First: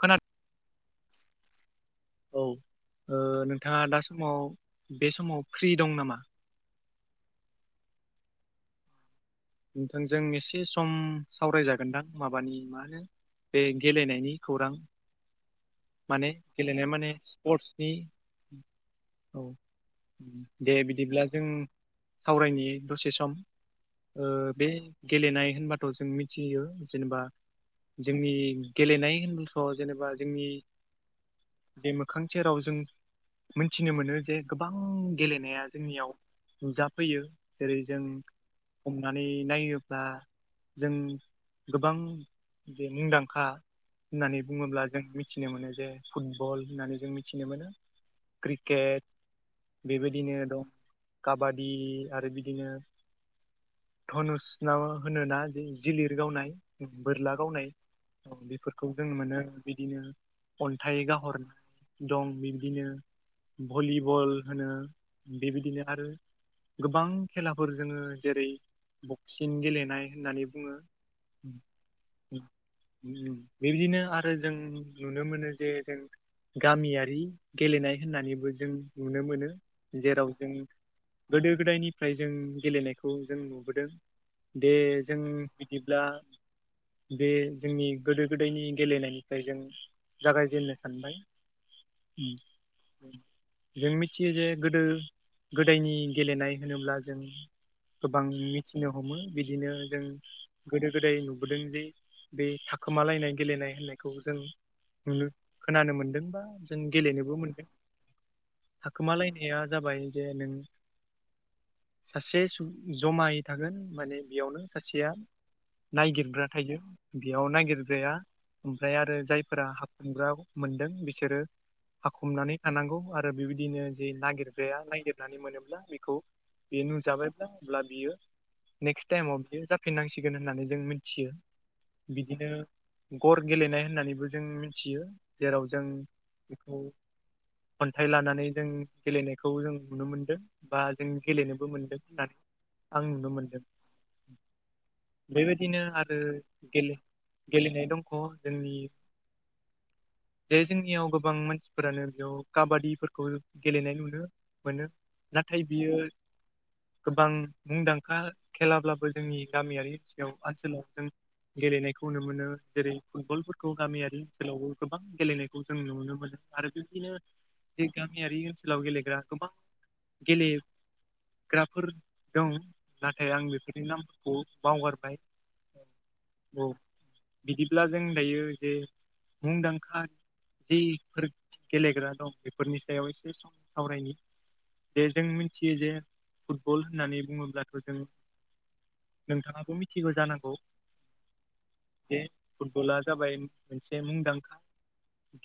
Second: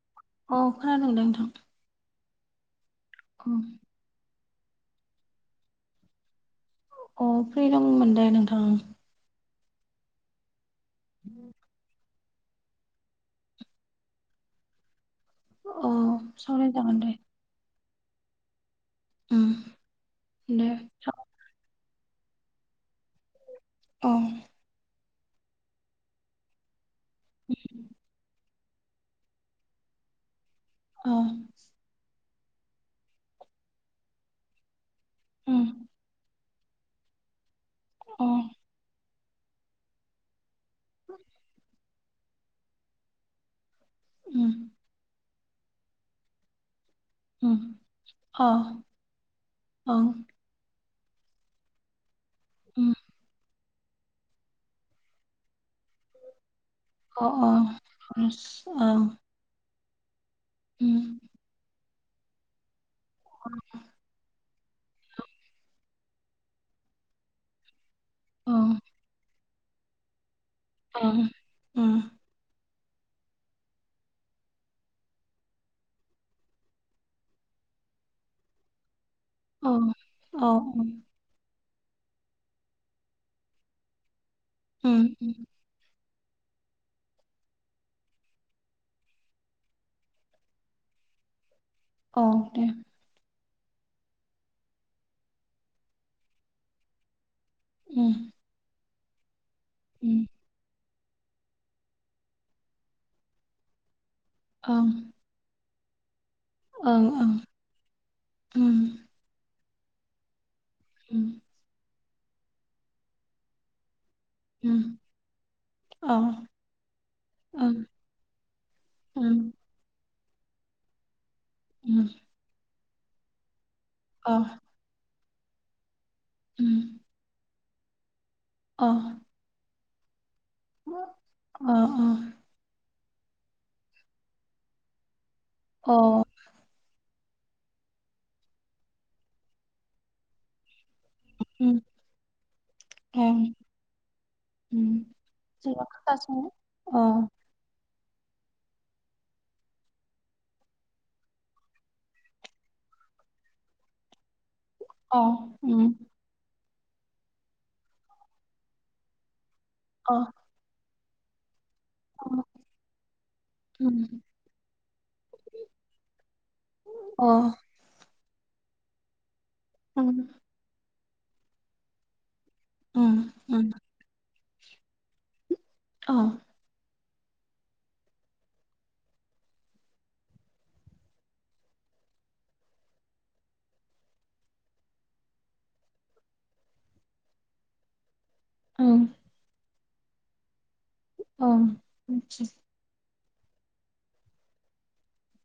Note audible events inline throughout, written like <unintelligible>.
खोनादो अ खोनादोंदा नोंथां औ अ नोंथाङा दा समाव बे समाव फ्रि दं नामा? अ फ्रि दंमोन दे नोंथां। नोंथां जों एसे सम सावराय जागोन नोंथां माबानि मा होनो बे गेलेनायनि खौरां अ माने गेलेनाया सावरायजागोन माने दे स्पर्टसनि औ उम दे बिदिब्ला जों सावरायनाय दसे सम अ बे गेलेनाय होनबाथ' जों मिथियो जेनेबा जोंनि गेलेनायोलफ्राव जेनेबा जोंनि औ जे मोखांसे रावजों मोनथिनो मोनो जे गोबां उम गेलेनाया जोंनियाव नुजाफैयो। जेरै जों अ हमनानै नायोब्ला जों गोबां बे मुंदांखा होननानै उम बुङोब्ला जों मिथिनो मोनो जे फुटबल होननानै जों मिथिनो उम मोनो अ क्रिकेट अ बेबायदिनो दं काबादि आरो बिदिनो उम धनुसनाब होनोना जिलिर गावनाय अ बोरला गावनाय बेफोरखौ ओं जों मोनो बिदिनो अन्थाइ उम गाहरनाय दं बिब्दिनो भलिबल होनो बेबायदिनो आरो गोबां खेलाफोर जोङो जेरै ओं साबसिन गेलेनाय होननानै बुङो ओं उम बेबायदिनो आरो जों नुनो मोनो जे जों गामियारि गेलेनाय होननानैबो जों नुनो मोनो औ जेराव जों औ गोदो गोदायनिफ्राय जों गेलेनायखौ जों नुबोदों दे उम जों बिदिब्ला बे जोंनि गोदो गोदायनि गेलेनायनिफ्राय जों जागायजेननो सानबाय औ दे जों मिथियो जे गोदो गोदायनि गेलेनाय होनोब्ला जों उम गोबां मिथिनो हमो बिदिनो जों उम गोदो गोदाय नुबोदों जे बे थाखोमालायनाय गेलेनाय होननायखौ जों ओं खोनानो मोनदों बा जों ओं ओं गेलेनोबो मोनदों उम थाखोमालायनो <unintelligible> जाबाय जे नों उम सासे जमायै थागोन माने बेयावनो उम सासेया औ नायागिरग्रा थायो बेयाव ओं नागिरग्राया ओमफ्राय आरो उम जायफोरा मोनग्रा मोनदों बिसोरो उम हाखुमनानै थानांगौ आरो बेबायदिनो जे अ नागिरग्राया नागिरनानै मोनोब्ला बेखौ उम बेयो नुजाबायब्ला अब्ला बियो नेक्स्ट टाइमाव बियो जाफिननांसिगोन होननानै जों मिथियो बिदिनो गर गेलेनाय होननानैबो जों मिथियो जेराव जों बेखौ अन्थाइ लानानै जों गेलेनायखौ जों नुनो मोनदों। बा जों गेलेनोबो मोनदों होननानै आं नुनो मोनदों। बेबायदिनो आरो गेलेनाय दंख' जोंनि बेे जोंनियाव गोबां मानसिफोरानो बेयाव काबादिफोरखौ गेलेनाय नुनो मोनो नाथाय बियो गोबां मुंदांखा खेलाब्लाबो जोंनि गामियारि ओनसोलाव ओनसोलाव जों गेलेनायखौ नुनो मोनो जेरै फुटबलफोरखौ गामियारि ओनसोलावबो गोबां गेलेनायखौ जों नुनो मोनो आरो बिबदिनो जे गामियारि ओनसोलाव गेलेग्रा गोबां गेलेयो। ग्राफोर दं नाथाय आं बेफोरनि नामफोरखौ बावगारबाय। औ औ बिदिब्ला जों दायो जे मुंदांखा जिफोर गेलेग्रा दं बेफोरनि सायाव एसे सावरायनायनि जे जों मिथियो जे फुटबल होननानै बुङोब्लाथ' जों नोंथाङाबो मिथिगौ जानांगौ? औ गला जाबाय मोनसे मुंदांखा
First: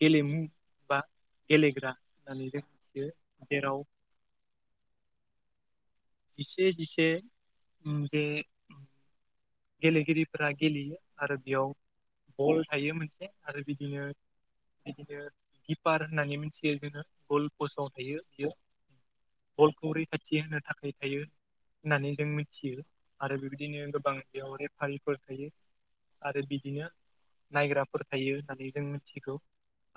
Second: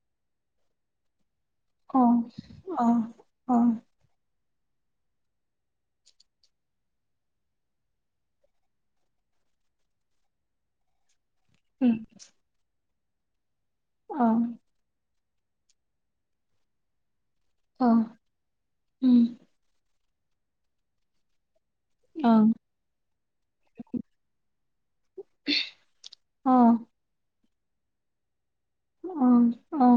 गेलेमु बा गेलेग्रा होननानै <unintelligible> जेराव जिसे जिसे ओम बे गेलेगिरिफोरा गेलेयो आरो बेयाव बल थायो मोनसे आरो बिदिनो बिदिनो किपार होननानै मिथियो जोङो गल फसआव थायो बियो बलखौ रैखाथि होनो थाखाय थायो। होननानै जों मिथियो आरो बेबायदिनो गोबां बेयावरि फारिफोर थायो आरो बिदिनो नायग्राफोर थायो होननानै जों मिथिगौ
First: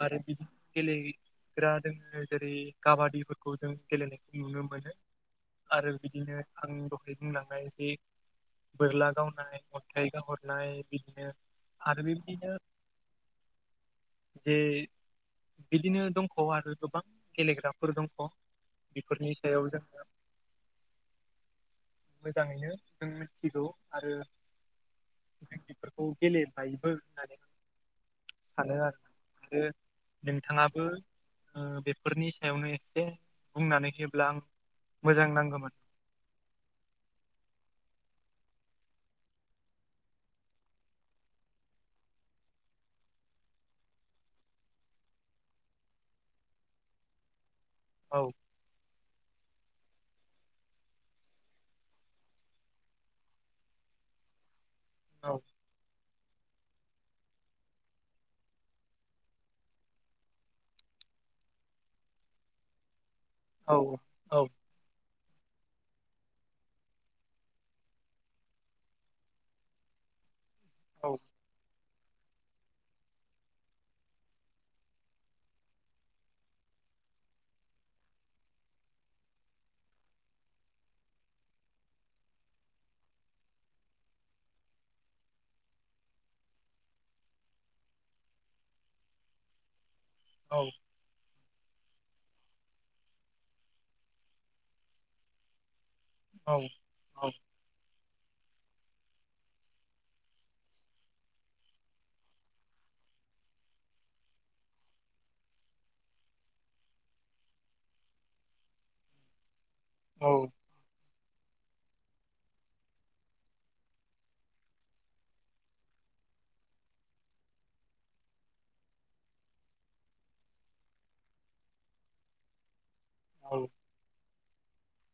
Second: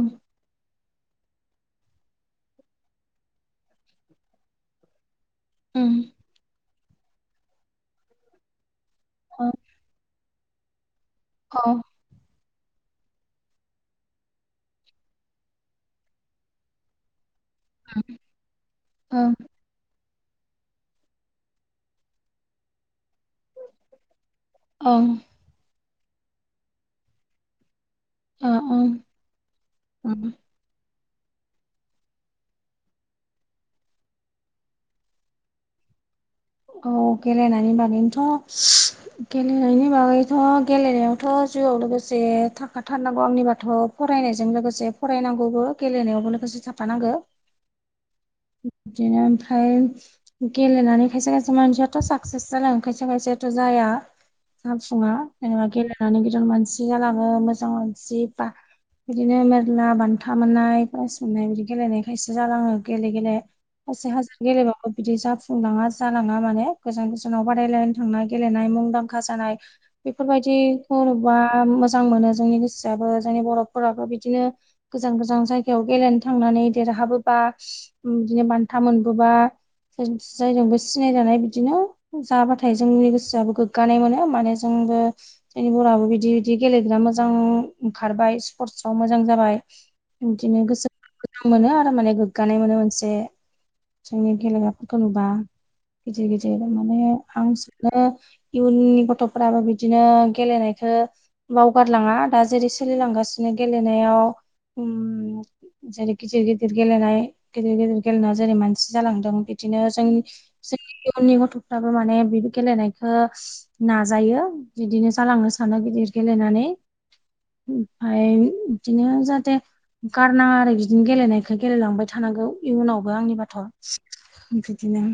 आरो बिदि गेलेग्रा दोङो जेरै काबादिफोरखौ जों गेलेनायखौ नुनो मोनो। आरो बिदिनो आं दहाय बुंलांनाय बे बोरला गावनाय अन्थाइ गहरनाय बिदिनो औ आरो बि बिदिनो जे बिदिनो दंख' आरो गोबां गेलेग्रा फोर दंख' बेफोरनि सायाव जोङो मोजाङैनो जों मिथिगौ आरो औ जोंनिफोरखौ गेले बाइबल होन सानो आरो आरो नोंथाङाबो बेफोरनि सायावनो एसे बुंनानै होयोब्ला आं मोजां नांगौमोन। औ गेलेनायनि बागैनोथ' गेलेनायनि बागैथ' गेलेनायावथ' जिउआव लोगोसे थाखाथारनांगौ आंनि बाथ' फरायनायजों लोगोसे फरायनांगौबो गेलेनायावबो लोगोसे थाफानांगौ। औ बिदिनो ओमफ्राय गेलेनानै खायसे खायसे मानसियाथ' साक्सेस जलाङ खायसे खायसेथ' जाया। जाफुङा औ जेनेबा गेलेनानै गिदिर मानसि जालाङो मोजां मानसि बा बिदिनो मेरला बान्था मोननाय प्राइस मोननाय बिदि गेलेनाय खायसेो जालाङो गेले औ से औ हाजार गेलेब बिदि जाफुंनाङा जानाङा माने गोजान गोजानाव बादायलायनो थांनाय गेलेनाय मुंदांखा जानाय। औ बेफोरबायदिखौबा मोजां मोनो जोंनि गोसोआाबबो जोंनि बर'फोराबो बिदिनो। गोजान गोजान जायगायाव गेलेनो थांनानै देरहाबोबा बिदिनो बान्था मोनबोबा सोर फायजोंबो सिनायजानाय बिदिनो जाबाथाय जोंनि गोसोआबो गोग्गानाय मोनो माने जोंबो। जोंनि बर'आो बिदि बिदि गेलेग्रा मोजां ओंखारबाय स्पर्टसाव मोजां जाबाय। औ बिदिनो गोसो मोनो आरो माने गोग्गानाय मोनो मोनसे माखासे जोंनि गेलेग्राफोरखौ नुबा गिदिर औ गिदिर माने आं इयुननि गथ'फोराबो बिदिनो गेलेनायखौ बावगारलाङा दा जेरै सोलिलांगासिनो गेलेनायाव जेरै गिदिर गिदिर गेलेनाय गिदिर गिदिर गेलेनाय जेरै मानसि जालांदों बिदिनो जोंनि औ जोंनि इयुननि गथ'फ्राबो माने बिबो गेलेनायखौ नाजायो बिदिनो जालांनो सानो गिदिर गेलेनानै ओमफफ्राय बिदिनो जाहाथे गारनाङा आरो बिदिनो गेलेनायखौ गेलेलांबाय। थानांगौ इयुनावबो आंनि बाथ' औ बिदिनो।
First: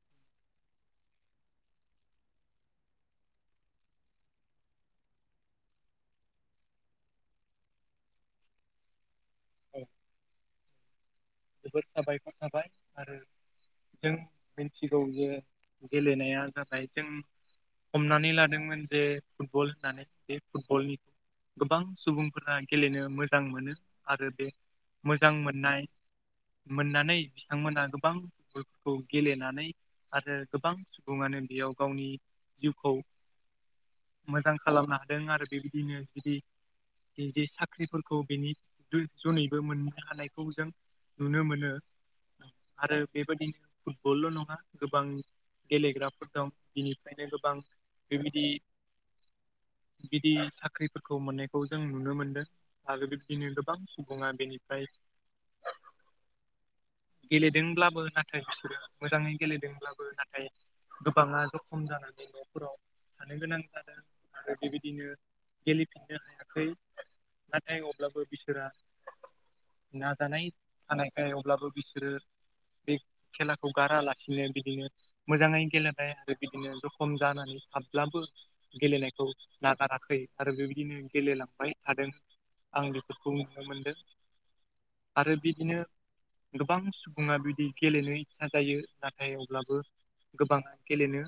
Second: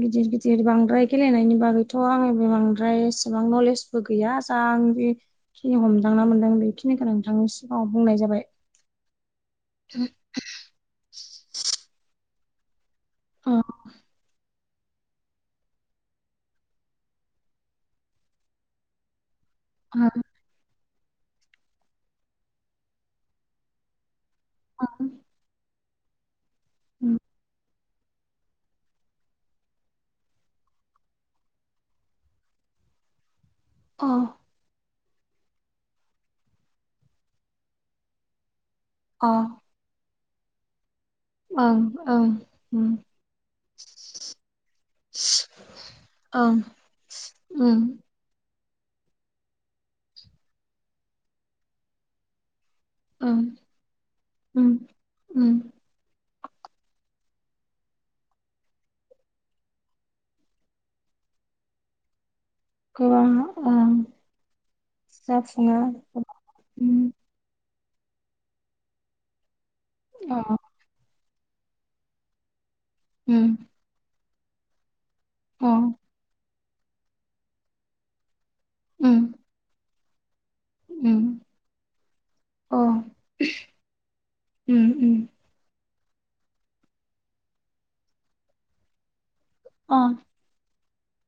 गिदिर गिदिर बांद्राय गेलेनायनि बागैथ' आङो बे बांद्राय एसेबां नलेज बो गैया जां जिखिनि हमदांना मोनदां बेखिनिखौ नोंथांनि सिगाङाव बुंनाय जाबाय। <inaudible> जोबोर साबायखर साबाय आरो अ जों। मिथिगौ जे गेलेनाया जाबाय जों हमनानै लादोंमोन जे फुटबल अ होननानै। फुटबलनिखौ गोबां सुबुंफोरा गेलेनो मोजां मोनो आरो। मोजां मोननाय मोननानै बिथांमोना गोबां खौ गेलेनानै आरो गोबां सुबुङानो बेयाव गावनि जिउखौ। अ मोजां खालामनो हादों आरो बेबायदिनो जुदि जे साख्रिफोरखौ बेनि जुनैबो मोननो हानायखौ जों नुनो मोनो औ औ। आरो बेबायदिनो फुटबलल' नङा गोबां गेलेग्राफोर दं ओं बिनिफ्रायनो गोबां उम बेबायदि बिदि साख्रिफोरखौ मोननायखौ जों नुनो मोनदों आरो ओं बिब्दिनो गोबां सुबुङा उम बेनिफ्राय। उम। गेलेदोंब्लाबो नाथाय बिसोरो मोजाङै गेलेदोंब्लाबो नाथाय। गोबाङा जखम जानानै न'फोराव गोबां थानो गोनां ओं जादों आरो बेबायदिनो जाफुङो गेलेफिननो हायाखै। उम नाथाय अब्लाबो बिसोरा नाजानाय अ थानायखाय अब्लाबो। बिसोरो बे उम खेलाखौ गारालासिनो बिदिनो मोजाङै अ गेलेनाय आरो बिदिनो रखम जानानै थाबब्लाबो उम गेलेनायखौ नागाराखै आरो बेबायदिनो उम गेलेलांबाय थादों अ आं बेफोरखौ नुनो मोनदों। उम उम आरो बिदिनो गोबां सुबुङा बिदि गेलेनो इसा जायो नाथाय अब्लाबो। अ गोबाङा गेलेनो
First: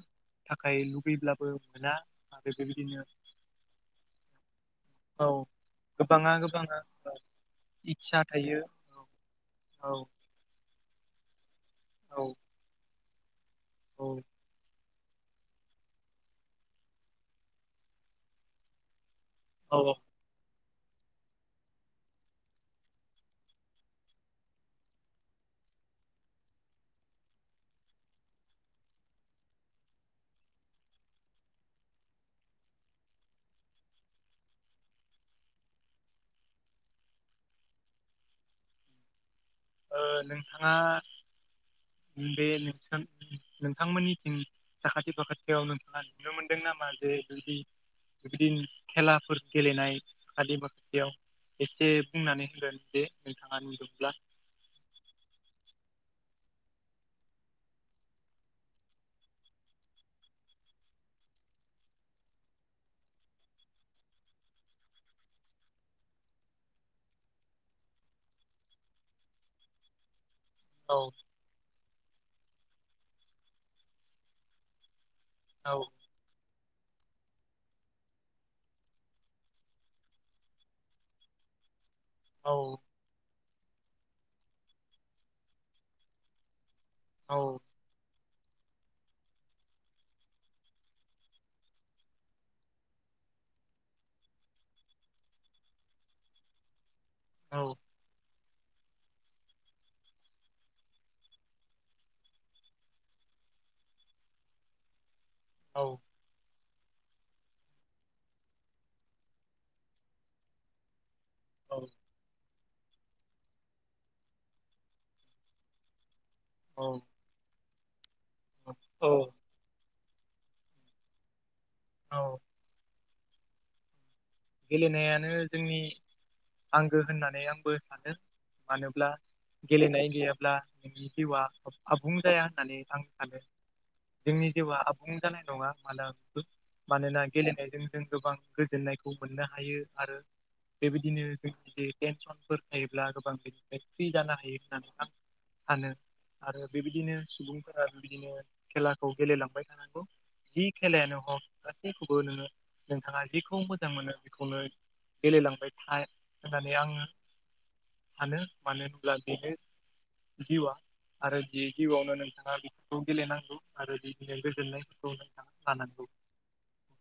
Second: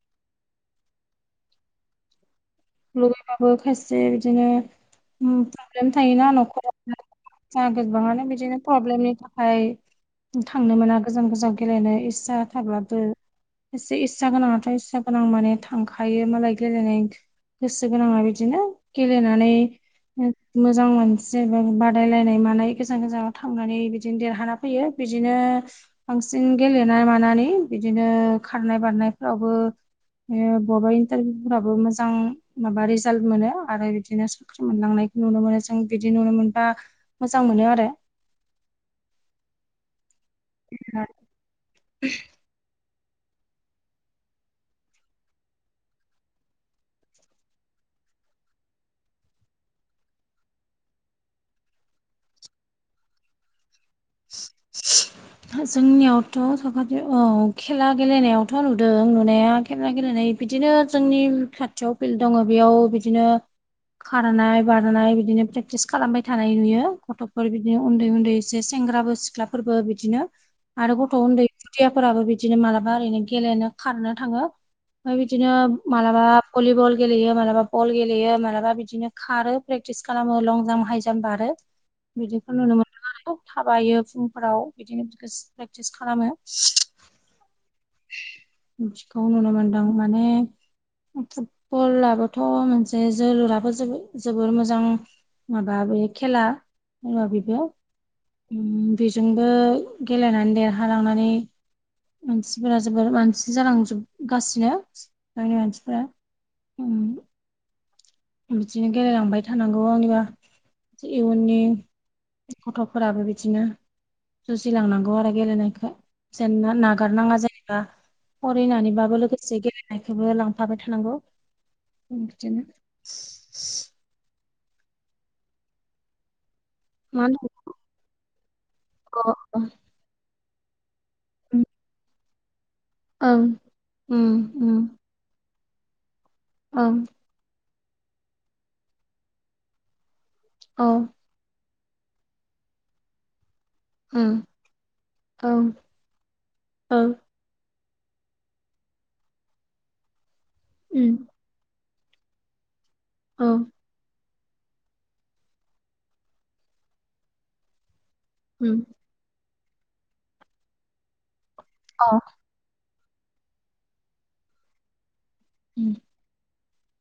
थाखाय लुबैब्लाबो मोना आ लगैबाबो खायसे बिदिनो औ प्रब्लेम थायोना गोबाङा गोबाङा न'खराव सगोनज बा इस्सा ब बिजदिनो थायो प्रब्लेम न ओमफाय औ थांनो मोना गोजान गोजान गेलेनो औ इस्सा थाब्लाबो इस औ इस्सा गोनाङाथ' इस्सा गोनां माने थांखायो मालाय गेलेनाय गोसो गोनाङा बिदिनो गेलेनानै औ ओ मोजां मानसि बादायलायनाय मानाय गोजान गोजानाव थांनानै बिदिनो देरहाना फैयो बिदिनो बांसिन गेलेनाय मानानै बिदिनो खारनाय बारनायफ्रावबो बबेबा इन्टारभिउफोराबो मोजां माबा रिजाल्ट मोनो आरो बिदिनो साख्रि मोनलांनायखौ नुनो मोनो जों बिदि नुनो मोनबा मोजां मोनो आरो नोंथाङा बे नोंस नोंथांमोननिथिं साखाथि फाखाथियाव नोंथाङा नुनो मोनदों नामा जे बिदि बिबायदिनो खेलाफोर गेलेनाय <unintelligible> याव एसे बुंनानै होदो दे नोंथाङा नुदोंब्ला जोंनियावथ' साखाथियाव औ खेला गेलेनायावथ' नुदों नुनाया खेला गेलेनाय बिदिनो जोंनि खाथियाव फिल्ड दङ' बेयाव बिदिनो खारनाय बारनाय बिदिनो प्रेक्टिस खालामबाय थानाय नुयो गथ'फोर बिदिनो उन्दै उन्दै एसे सेंग्राबो सिख्लाफोरबो बिदिनो औ आरो गथ' उन्दै खुदियाफोराबो बिदिनो मालाबा ओरैनो गेलेनो खारनो थाङो ओमफ्राय बिदिनो औ मालाबा बा भलिबल गेलेयो मालाबा बल गेलेयो मालाबा बिदिनो खारो प्रेटिस खालामो लं जाम हाय जाम बारो बिदिखौ नुनो औ मोनो। थाबायो फुंफोराव बिदिनो बि प्रेक्टिस खालामो औ बिखौ नुनो मोनदों माने फुटबलाबोथ' मोनसे जोलुराबो जोबोर मोजां माबा बे खेला बुङो बेखौ औ बेजोंबो गेलेनानै देरहालांनानै मानसिफोरा जोबोर मानसि जालांजोबगासिनो जोंनि औ मानसिफोरा बिदिनो गेलेलांबाय थानांगौ आंनिबा इयुननि औ गथ'फोराबो बिदिनो जुजिलांनांगौ आरो गेलेनायखौ जेनना औ नागारनाङा जेनेबा औ फरायनानैबाबो लोगोसे से गेलेनायखौबो लांफाबाय थानांगौ औ बिदिनो गेलेनायानो जोंनि आंगो मा होननानै होनो आंबो सानो मानोब्ला गेलेनाय गैयाब्ला नोंनि जिउआ आबुं जाया होननानै आं ओं उम जोंनि जिउआ उम आबुं जानाय नङा मानो ओं मानोना गेलेनायजों जों गोबां गोजोन्नायखौ मोननो हायो आरो औ बेबायदिनो जोंनि जे टेनसनफोर थायोब्ला गोबां बिदि फ्रि जानो उम हायो होननानै आं ओं सानो आरो ओं बेबायदिनो सुबुं फोरा बिदिनो खेलाखौ गेलेलांबाय थानांगौ जि उम खेलायानो हक गासैखौबो नोङो नोंथाङा औ जेखौ मोजां मोजां मोनो बेखौनो गेलेलांबाय था होननानै आङो सानो मानो उम होनोब्ला बेनो जिउआ आरो बे अ जिउआवनो नोंथाङा खौ गेलेनांगौ आरो बिदिनो गोजोननायफोरखौ नोंथाङा उम लानांगौ।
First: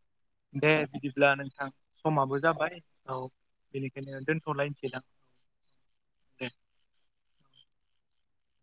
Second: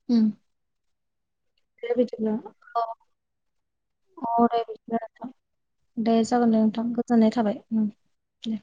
उम दे बिदिब्ला नोंथां दे बिदिब्ला समाबो जाबाय औ बेनिखायनो औ दे बिदिब्ला दोन्थ'लायसैदां नोंथां दे जागोन दे नोंथां गोजोननाय थाबाय। दे